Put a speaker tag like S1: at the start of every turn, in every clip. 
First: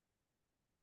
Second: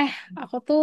S1: Eh, aku tuh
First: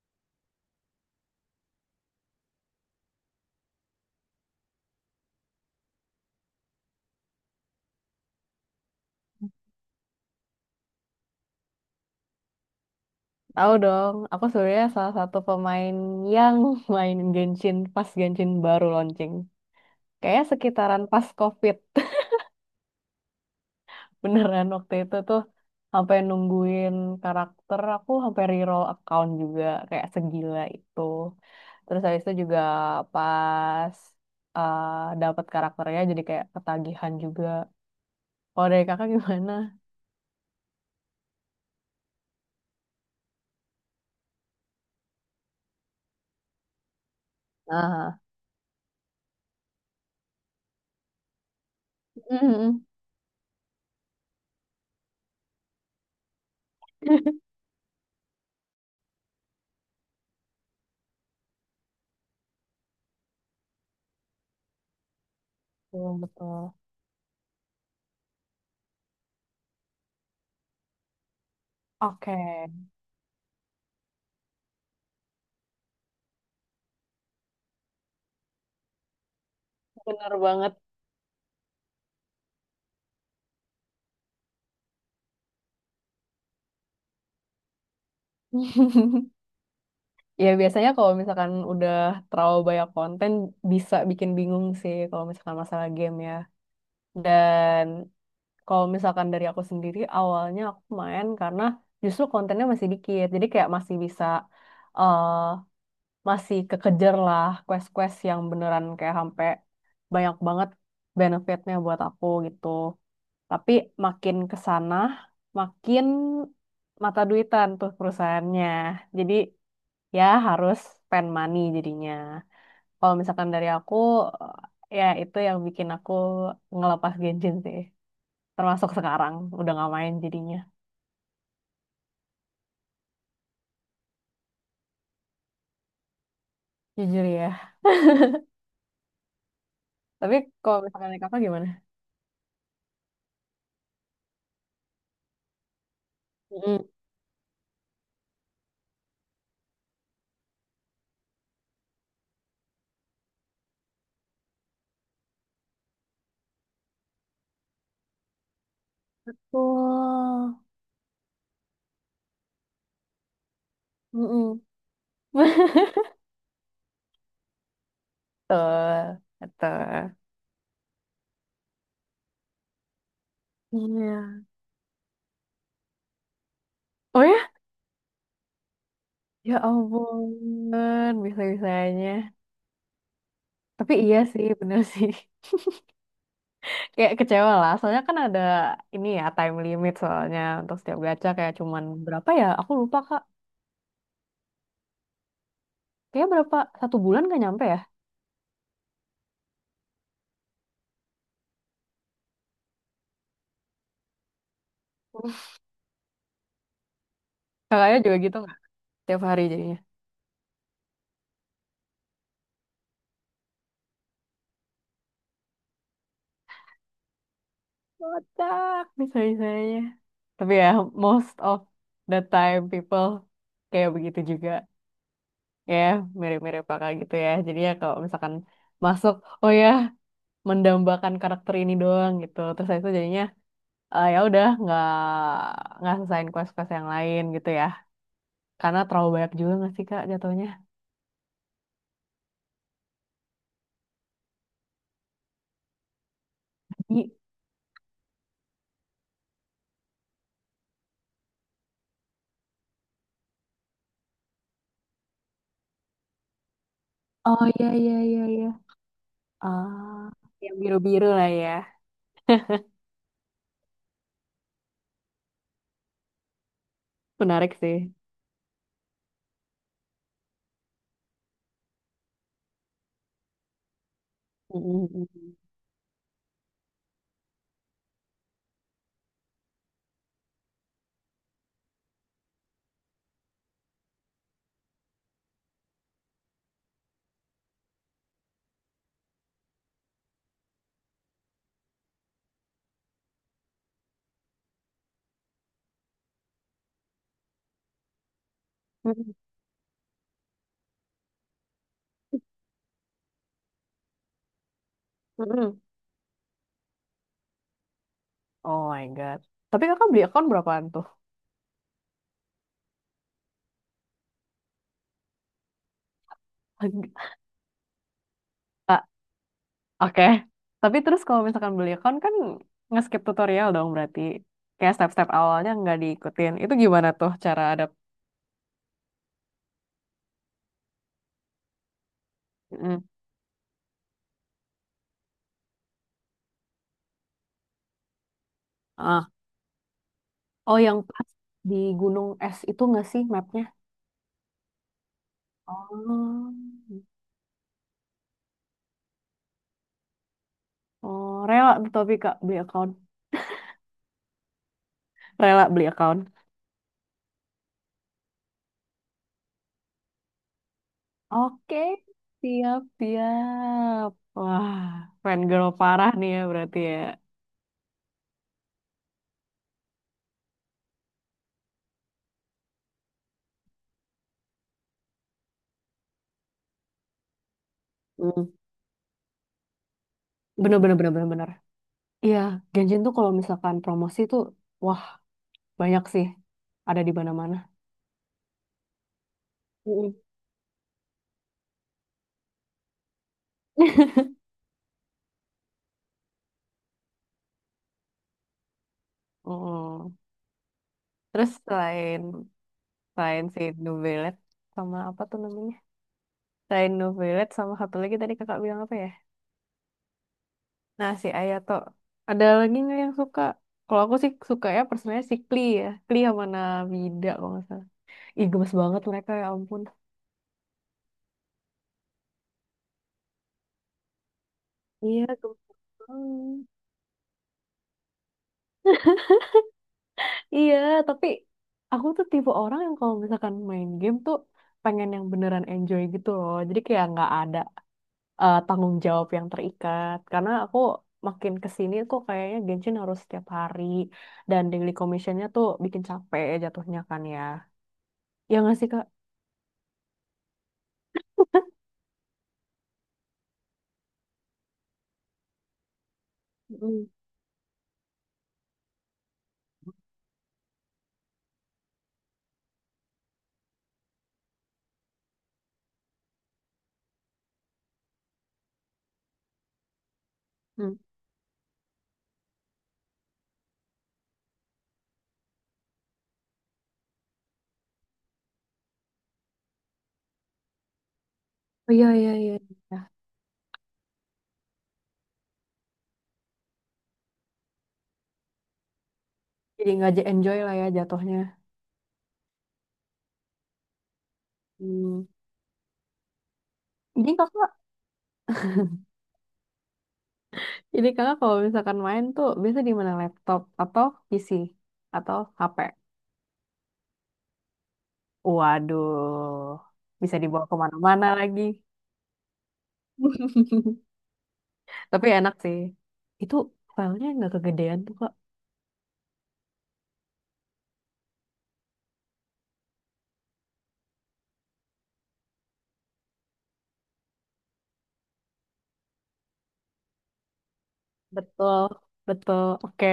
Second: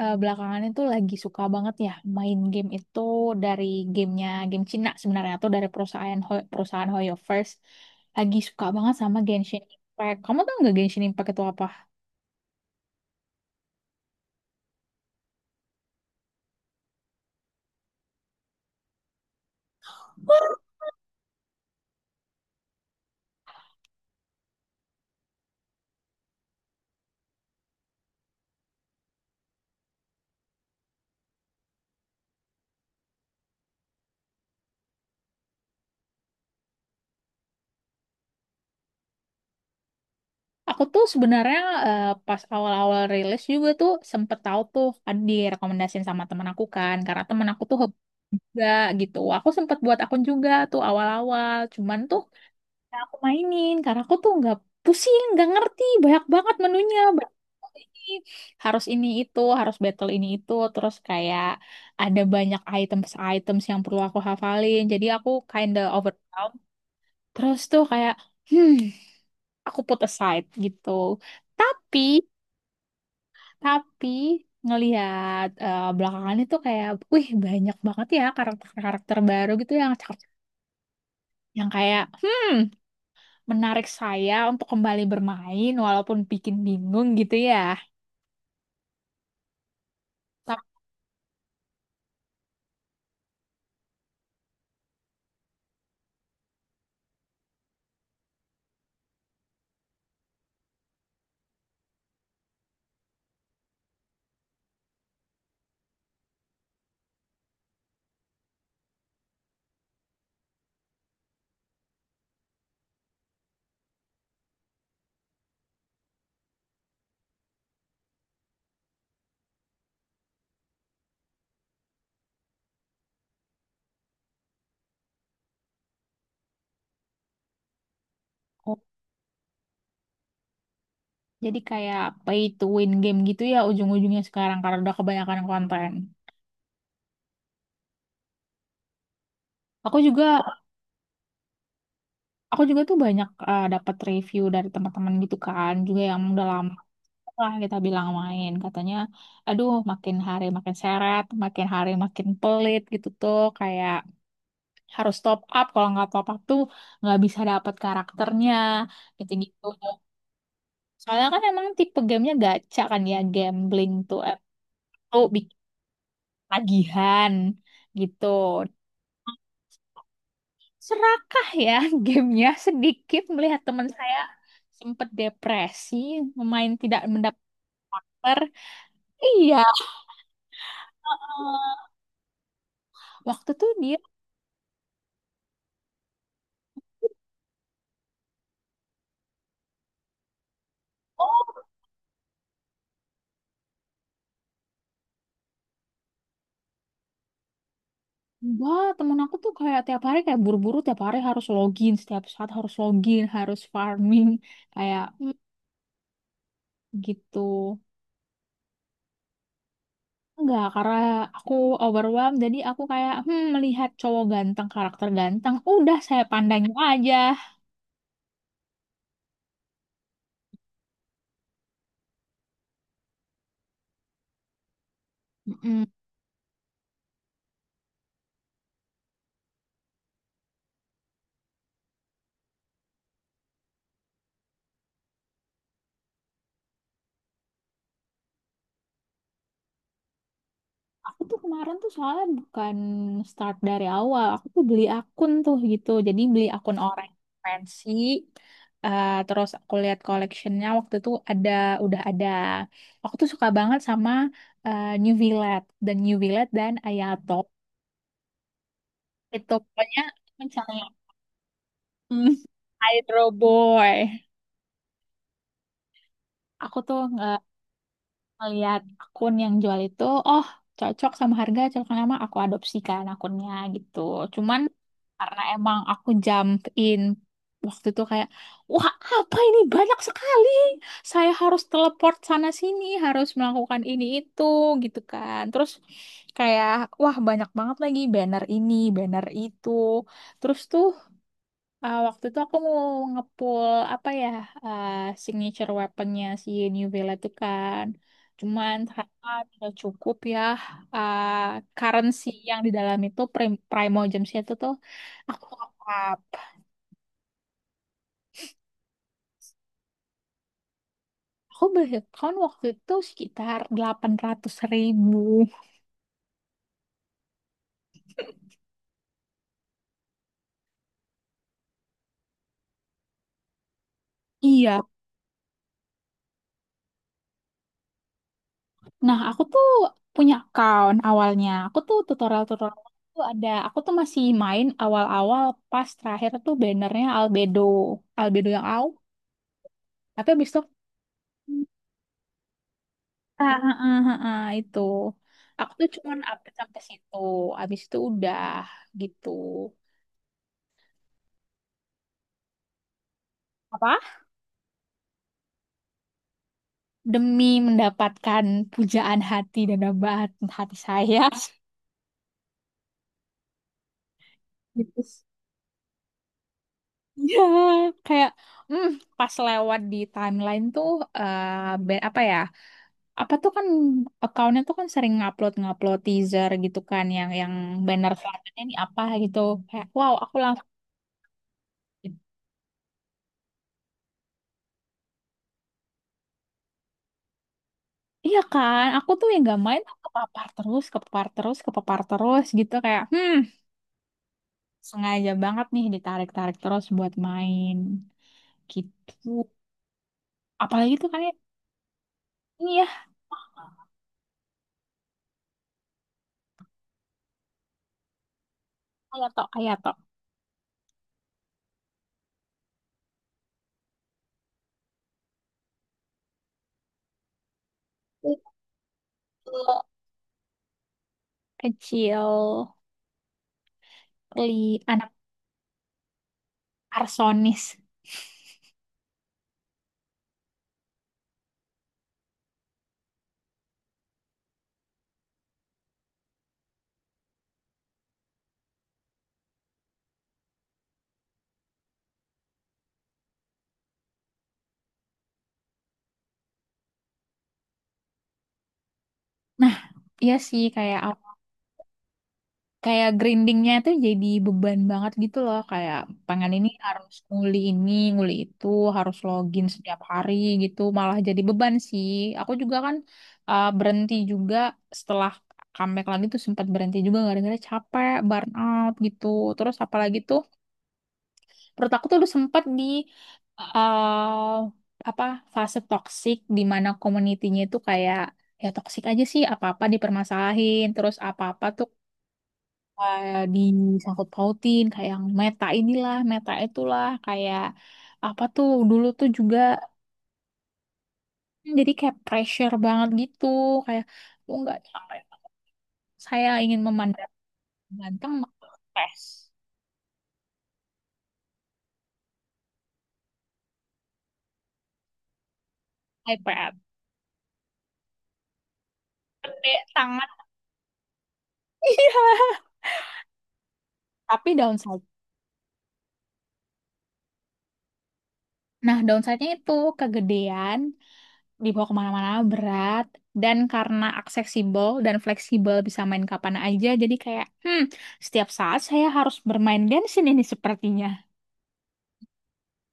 S1: belakangan itu lagi suka banget ya main game itu dari gamenya game Cina sebenarnya atau dari perusahaan perusahaan Hoyo First. Lagi suka banget sama Genshin Impact. Kamu tau nggak Genshin Impact itu apa?
S2: Tahu dong, aku sebenarnya salah satu pemain yang main Genshin pas Genshin baru launching. Kayaknya sekitaran pas COVID. Beneran waktu itu tuh sampai nungguin karakter, aku sampai reroll account juga kayak segila itu. Terus habis itu juga pas eh, dapat karakternya jadi kayak ketagihan juga. Kalau dari kakak gimana?
S1: Aku tuh sebenarnya pas awal-awal rilis juga tuh sempet tahu tuh ada direkomendasiin sama teman aku kan karena teman aku tuh hobi
S2: Nah,
S1: juga gitu. Aku sempet buat akun juga tuh awal-awal. Cuman tuh. Nah, aku mainin karena aku tuh nggak pusing, nggak ngerti banyak banget menunya. Banyak banget ini harus ini itu, harus battle ini itu, terus kayak ada banyak items-items yang perlu aku hafalin. Jadi aku kinda
S2: betul,
S1: overwhelmed.
S2: betul.
S1: Terus tuh kayak hmm, aku put aside gitu. Tapi
S2: Oke,
S1: tapi ngelihat belakangan itu kayak, wih banyak banget ya karakter-karakter baru gitu yang cakep,
S2: bener banget.
S1: yang kayak menarik saya untuk kembali bermain walaupun bikin bingung gitu ya.
S2: Ya
S1: Tapi
S2: biasanya kalau misalkan udah terlalu banyak konten bisa bikin bingung sih kalau misalkan masalah game ya. Dan kalau misalkan dari aku sendiri awalnya aku main karena justru kontennya masih dikit. Jadi kayak masih bisa eh masih kekejar lah quest-quest yang beneran kayak sampai banyak banget benefitnya buat aku gitu. Tapi makin ke sana makin mata duitan tuh perusahaannya. Jadi ya harus spend money jadinya. Kalau misalkan dari aku, ya itu yang bikin aku ngelepas Genshin sih. Termasuk sekarang, udah gak main jadinya.
S1: jadi kayak pay to win game gitu ya ujung-ujungnya sekarang karena udah kebanyakan konten.
S2: Jujur ya.
S1: Aku juga
S2: Tapi kalau misalkan dari kakak gimana?
S1: aku juga tuh banyak dapat review dari teman-teman gitu kan, juga yang udah lama
S2: Mm-mm.
S1: lah kita bilang main katanya aduh makin hari makin seret makin hari makin pelit gitu tuh kayak harus top up kalau nggak top up tuh nggak bisa dapat karakternya gitu gitu
S2: Oh,
S1: Soalnya kan emang tipe gamenya gacha kan ya, gambling tuh.
S2: mm-mm.
S1: Tuh bikin tagihan gitu.
S2: Betul, betul.
S1: Serakah ya gamenya sedikit melihat teman saya
S2: Iya.
S1: sempat depresi, memain tidak
S2: Oh ya?
S1: mendapat partner.
S2: Ya
S1: Iya,
S2: ampun, bisa-bisanya.
S1: waktu tuh
S2: Tapi
S1: dia.
S2: iya sih, bener sih. Kayak kecewa lah, soalnya kan ada ini ya, time limit soalnya untuk setiap gacha kayak
S1: Oh,
S2: cuman berapa ya, aku lupa Kak, kayak berapa satu bulan gak nyampe ya.
S1: enggak, temen aku tuh kayak tiap hari kayak buru-buru tiap hari harus login, setiap saat harus login, harus farming kayak gitu.
S2: Kakaknya juga gitu nggak setiap hari jadinya.
S1: Enggak, karena aku overwhelmed, jadi aku kayak melihat cowok ganteng, karakter ganteng, udah saya pandangin aja.
S2: Kocak misalnya, tapi ya most of the time people kayak begitu juga ya,
S1: Mm-mm.
S2: mirip-mirip kakak gitu ya, jadi ya kalau misalkan masuk, oh ya, mendambakan karakter ini doang gitu terus saya itu jadinya ya udah nggak selesain quest-quest yang lain gitu ya. Karena terlalu banyak juga nggak sih Kak jatuhnya?
S1: Aku tuh kemarin tuh soalnya bukan start dari awal, aku tuh beli akun tuh gitu, jadi beli akun
S2: Jadi,
S1: orang fancy, terus aku lihat collectionnya waktu itu ada, udah ada. Aku tuh suka banget sama New Villette dan Ayato.
S2: oh iya iya iya iya.
S1: Itu pokoknya
S2: Ah, yang
S1: mencari
S2: biru-biru lah ya.
S1: hmm, Hydro Boy. Aku tuh
S2: Menarik sih.
S1: melihat akun yang jual itu, oh cocok sama harga, cocok sama aku adopsikan akunnya gitu.
S2: Mm,
S1: Cuman
S2: mm,
S1: karena
S2: mm.
S1: emang aku jump in waktu itu kayak, wah apa ini banyak sekali. Saya harus teleport sana sini, harus melakukan ini itu gitu kan. Terus kayak, wah banyak banget lagi banner ini, banner itu. Terus tuh. Ah, waktu itu aku mau ngepull apa ya ah, signature weaponnya si New Vela itu kan. Cuman
S2: Mm,
S1: ternyata tidak cukup ya ah, currency yang di dalam itu Primo Gems itu tuh
S2: mm,
S1: aku
S2: mm.
S1: top up.
S2: Oh my God. Tapi kakak beli account berapaan tuh?
S1: Aku beli account waktu itu sekitar 800.000.
S2: Ah, oke. Tapi terus kalau misalkan beli account kan nge-skip tutorial dong berarti. Kayak
S1: Iya.
S2: step-step awalnya nggak diikutin. Itu gimana tuh cara ada...
S1: Nah, aku tuh punya account awalnya. Aku tuh tutorial-tutorial
S2: Mm.
S1: tuh ada. Aku tuh masih main awal-awal pas terakhir tuh bannernya Albedo. Albedo yang.
S2: Ah.
S1: Tapi abis
S2: Oh
S1: itu,
S2: yang pas di Gunung Es itu nggak sih mapnya?
S1: itu. Aku tuh cuman
S2: Oh.
S1: update sampai situ. Abis itu udah gitu.
S2: Oh, rela tuh tapi Kak beli account.
S1: Apa?
S2: Rela beli account.
S1: Demi mendapatkan pujaan hati dan dambaan hati saya.
S2: Oke, siap-siap. Wah,
S1: Gitu.
S2: fangirl parah nih ya berarti ya.
S1: Ya, kayak hmm, pas lewat di timeline tuh eh, apa ya? Apa tuh kan accountnya tuh kan sering ngupload ngupload teaser gitu kan yang banner
S2: Hmm.
S1: selanjutnya ini apa gitu. Kayak wow, aku
S2: Bener,
S1: langsung
S2: bener, bener, bener, bener. Iya,
S1: gitu.
S2: Genjin tuh kalau misalkan promosi tuh, wah banyak sih. Ada di mana-mana.
S1: Iya kan, aku tuh yang gak main
S2: Mm-mm.
S1: tuh kepapar terus, kepapar terus, kepapar terus gitu kayak, sengaja banget nih ditarik-tarik terus buat main gitu.
S2: Mm-mm.
S1: Apalagi tuh
S2: Terus
S1: kayak ini ya,
S2: selain si New Ballet, sama apa tuh namanya? Selain New Ballet, sama satu lagi tadi kakak bilang apa ya?
S1: Hayato, Hayato.
S2: Nah, si Ayato. Ada lagi nggak yang suka? Kalau aku sih suka ya personanya si Klee ya. Klee sama Nabida kalau nggak salah. Ih,
S1: Itu
S2: gemes banget mereka ya ampun.
S1: kecil, li
S2: Iya,
S1: anak
S2: gemes banget.
S1: arsonis.
S2: Iya, tapi aku tuh tipe orang yang kalau misalkan main game tuh pengen yang beneran enjoy gitu loh. Jadi kayak nggak ada tanggung jawab yang terikat. Karena aku makin kesini kok kayaknya Genshin harus setiap hari dan daily commissionnya tuh bikin capek ya jatuhnya kan ya. Ya nggak sih Kak?
S1: Nah, iya sih kayak kayak grindingnya tuh jadi beban banget gitu loh kayak pengen ini
S2: Mm.
S1: harus nguli ini nguli itu harus login setiap hari gitu malah jadi beban sih aku juga kan berhenti juga setelah comeback lagi tuh sempat berhenti juga gara-gara capek burn out gitu terus apalagi tuh
S2: Hmm.
S1: menurut aku tuh udah sempat di uh, apa fase toksik di mana community-nya itu kayak ya toksik aja sih apa-apa dipermasalahin terus apa-apa
S2: Oh,
S1: tuh
S2: iya, iya, iya. Ya,
S1: eh, disangkut pautin kayak yang meta inilah meta itulah kayak apa tuh dulu tuh juga
S2: jadi nggak enjoy lah ya jatuhnya.
S1: jadi kayak pressure banget gitu kayak lu nggak
S2: Hmm.
S1: saya ingin
S2: Jadi
S1: memandang
S2: kakak
S1: ganteng maka tes
S2: Jadi kakak kalau misalkan main tuh biasa di mana, laptop atau PC atau HP?
S1: iPad
S2: Waduh,
S1: gede
S2: bisa
S1: sangat.
S2: dibawa kemana-mana lagi.
S1: Iya tapi downside,
S2: Tapi enak sih. Itu filenya nggak kegedean tuh Kak.
S1: nah downside-nya itu kegedean dibawa kemana-mana berat dan karena aksesibel dan fleksibel bisa main kapan aja jadi kayak setiap saat saya harus bermain Genshin ini sepertinya.
S2: Betul, betul. Oke,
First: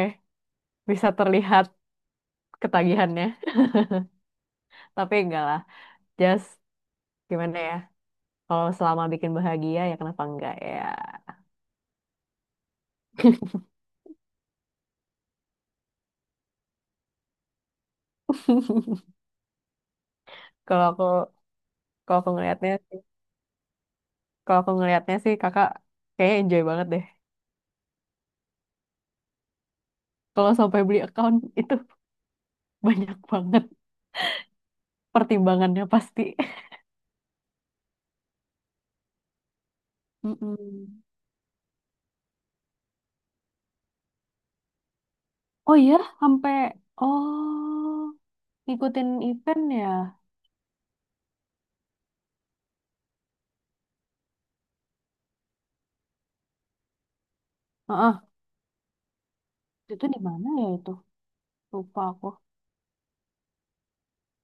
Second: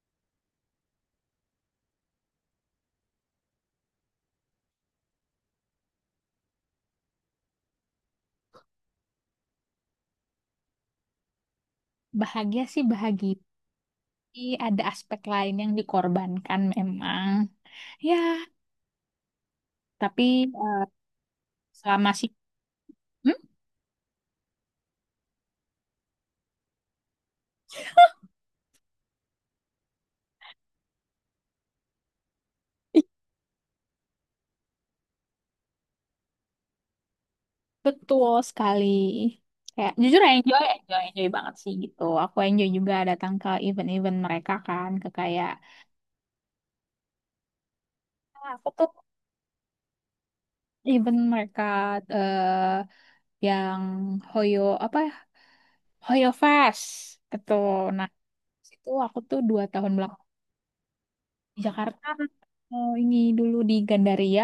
S2: bisa terlihat ketagihannya. Tapi enggak lah. Just gimana ya? Kalau selama bikin bahagia ya kenapa enggak ya?
S1: Bahagia sih bahagia, tapi ada aspek lain yang dikorbankan memang. Ya, tapi eh,
S2: Kalau aku
S1: selama
S2: kalau
S1: sih.
S2: aku ngelihatnya sih,
S1: Hmm,
S2: Kalau aku ngelihatnya sih kakak kayaknya enjoy banget deh. Kalau sampai beli account itu banyak banget pertimbangannya pasti.
S1: betul sekali. Kayak jujur ya, enjoy, enjoy,
S2: Mm-mm.
S1: enjoy banget sih gitu. Aku enjoy juga datang ke event-event mereka kan, ke kayak.
S2: Oh iya, sampai oh
S1: Ah, aku tuh
S2: ngikutin event ya.
S1: event mereka eh yang Hoyo apa ya? Hoyo Fest gitu. Nah,
S2: Heeh.
S1: itu aku tuh 2 tahun.
S2: Itu di mana ya itu?
S1: Di
S2: Lupa
S1: Jakarta,
S2: aku.
S1: oh, ini dulu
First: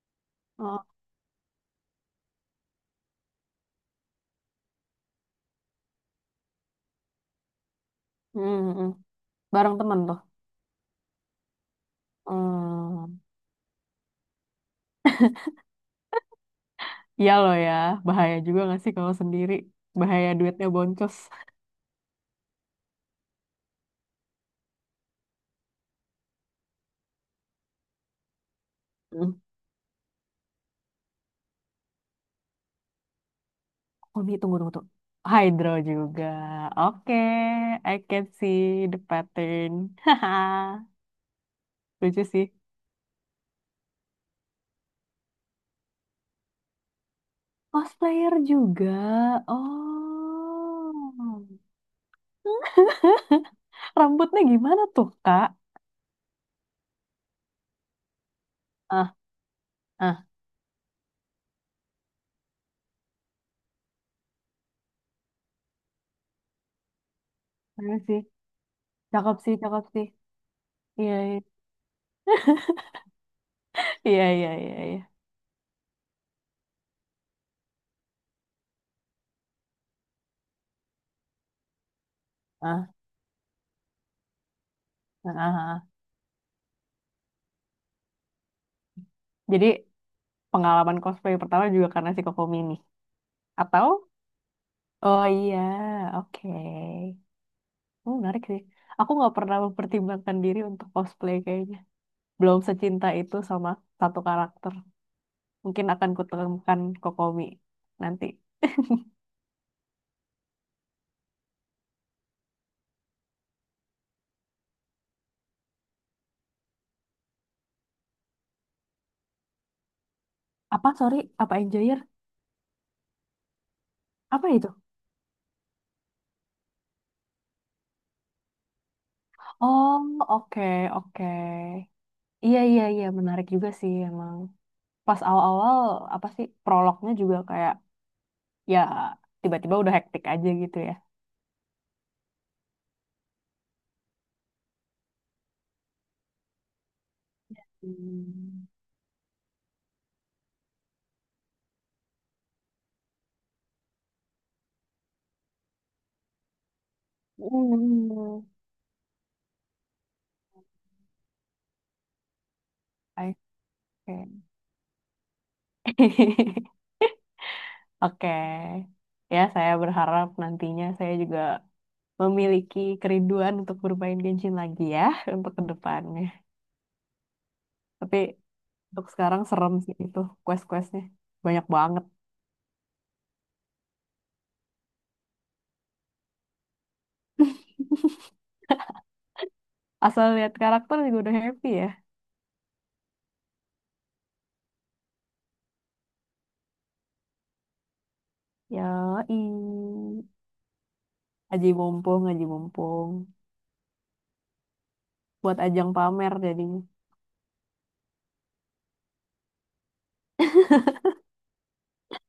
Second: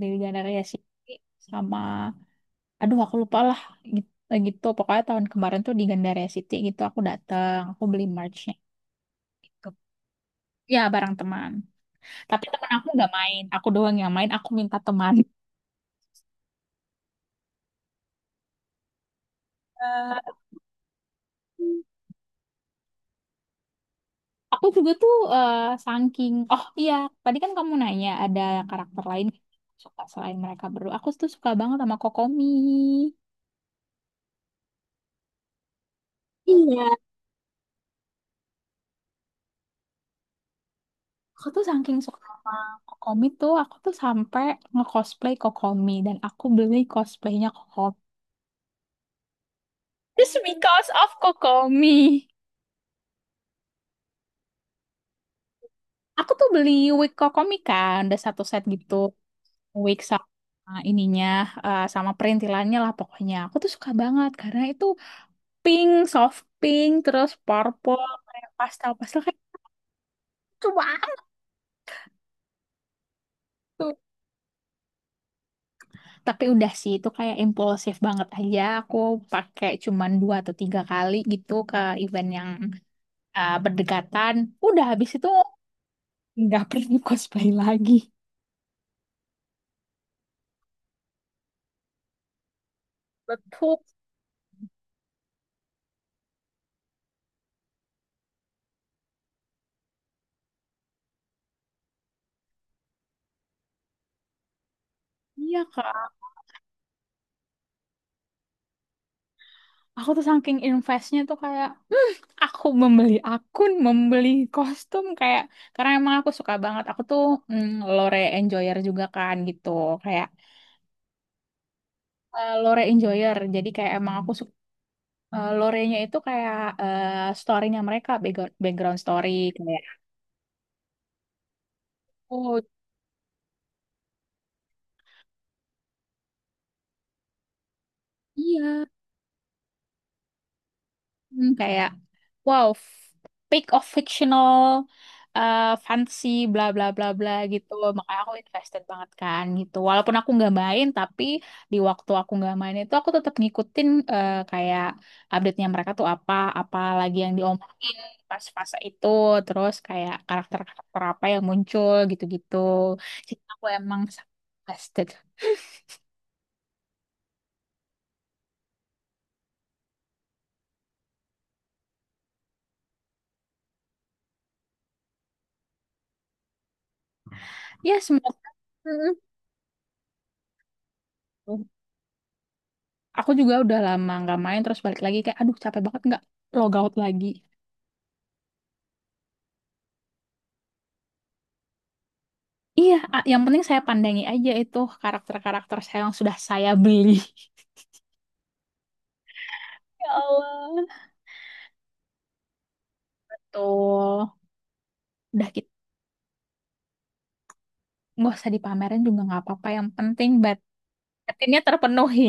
S1: di Gandaria
S2: Heeh.
S1: City sama aduh aku lupa lah gitu, gitu. Pokoknya tahun kemarin tuh di Gandaria City gitu aku datang, aku beli
S2: Mm,
S1: merch-nya
S2: mm.
S1: gitu.
S2: Bareng temen tuh.
S1: Ya barang teman. Tapi teman aku nggak
S2: Hmm.
S1: main, aku doang yang main, aku minta teman.
S2: Iya loh ya, bahaya juga gak sih kalau sendiri? Bahaya
S1: Eh,
S2: duitnya boncos.
S1: Aku juga tuh saking oh iya tadi kan kamu nanya ada karakter lain yang
S2: Hmm.
S1: suka selain mereka berdua. Aku tuh suka banget sama Kokomi.
S2: Oh nih, tunggu, tunggu, tunggu. Hydro juga.
S1: Iya,
S2: Oke, I can see the pattern. Haha,
S1: aku tuh saking suka
S2: lucu
S1: sama
S2: sih.
S1: Kokomi tuh, aku tuh sampai nge-cosplay Kokomi dan aku beli cosplaynya Kokomi.
S2: Cosplayer juga.
S1: Just because of
S2: Oh.
S1: Kokomi.
S2: Rambutnya gimana tuh, Kak?
S1: Aku tuh beli wig Kokomi kan, ada satu set gitu,
S2: Ah,
S1: wig
S2: ah,
S1: sama ininya, sama perintilannya lah pokoknya. Aku tuh suka banget karena itu pink, soft pink, terus
S2: keren
S1: purple,
S2: sih.
S1: kayak pastel-pastel
S2: Cakep
S1: kayak
S2: sih, cakep sih.
S1: lucu
S2: Iya,
S1: banget
S2: iya,
S1: tuh.
S2: iya, iya, iya. Iya.
S1: Tapi udah sih, itu kayak impulsif banget aja. Aku pakai cuman 2 atau 3 kali gitu ke event yang
S2: Ah,
S1: berdekatan. Udah habis itu
S2: ah, ah, ah.
S1: nggak perlu cosplay lagi.
S2: Jadi pengalaman cosplay pertama juga karena si Kokomi ini.
S1: Betul.
S2: Atau? Oh iya, oke. Oh, menarik sih. Aku nggak pernah mempertimbangkan diri untuk cosplay kayaknya. Belum secinta itu sama satu karakter.
S1: Iya
S2: Mungkin akan
S1: kak,
S2: kutemukan Kokomi nanti.
S1: aku tuh saking investnya tuh kayak aku membeli akun, membeli kostum kayak karena emang aku suka banget. Aku tuh mm, lore enjoyer juga kan gitu, kayak
S2: Apa, sorry, apa Enjoyer?
S1: lore enjoyer. Jadi kayak emang aku
S2: Apa
S1: suka
S2: itu?
S1: lore-nya itu kayak eh, story-nya mereka, background background story kayak
S2: Oh, oke, oke. Iya,
S1: oh
S2: iya, iya, menarik juga sih emang. Pas awal-awal, apa sih, prolognya juga kayak, ya,
S1: iya.
S2: tiba-tiba udah hektik aja gitu ya.
S1: Hmm, kayak wow, pick of fictional, fantasy, bla bla bla bla gitu. Makanya aku
S2: Hmm.
S1: invested banget kan gitu. Walaupun aku nggak main, tapi di waktu aku nggak main itu aku tetap ngikutin kayak update-nya mereka tuh apa, apa lagi yang diomongin
S2: Hmm.
S1: pas fase itu, terus kayak karakter-karakter apa yang muncul gitu-gitu.
S2: Oke.
S1: Jadi aku emang invested.
S2: Oke. Ya, saya berharap nantinya saya juga memiliki kerinduan untuk bermain Genshin lagi ya, untuk kedepannya.
S1: Ya
S2: Tapi
S1: semoga.
S2: untuk
S1: Mm-mm.
S2: sekarang serem sih itu quest-questnya. Banyak banget.
S1: Aku juga udah lama nggak main terus balik lagi kayak aduh capek banget nggak logout lagi.
S2: Asal lihat karakter juga udah happy ya.
S1: Iya, yang penting saya pandangi aja itu karakter-karakter saya yang sudah saya beli.
S2: Ya,
S1: Ya Allah.
S2: aji mumpung, aji mumpung.
S1: Tuh, udah
S2: Buat
S1: gitu.
S2: ajang pamer jadinya.
S1: Nggak usah dipamerin juga nggak apa-apa. Yang penting batinnya terpenuhi.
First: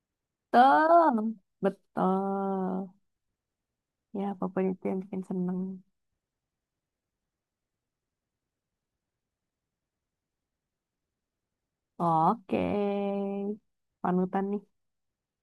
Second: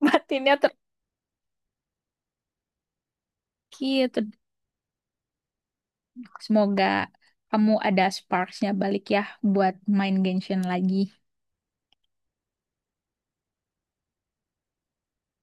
S1: Batinnya ter...
S2: Betul. Betul. Ya,
S1: Gitu.
S2: apapun itu yang bikin seneng.
S1: Semoga kamu ada sparks-nya balik ya buat main Genshin lagi.
S2: Oke. Panutan nih.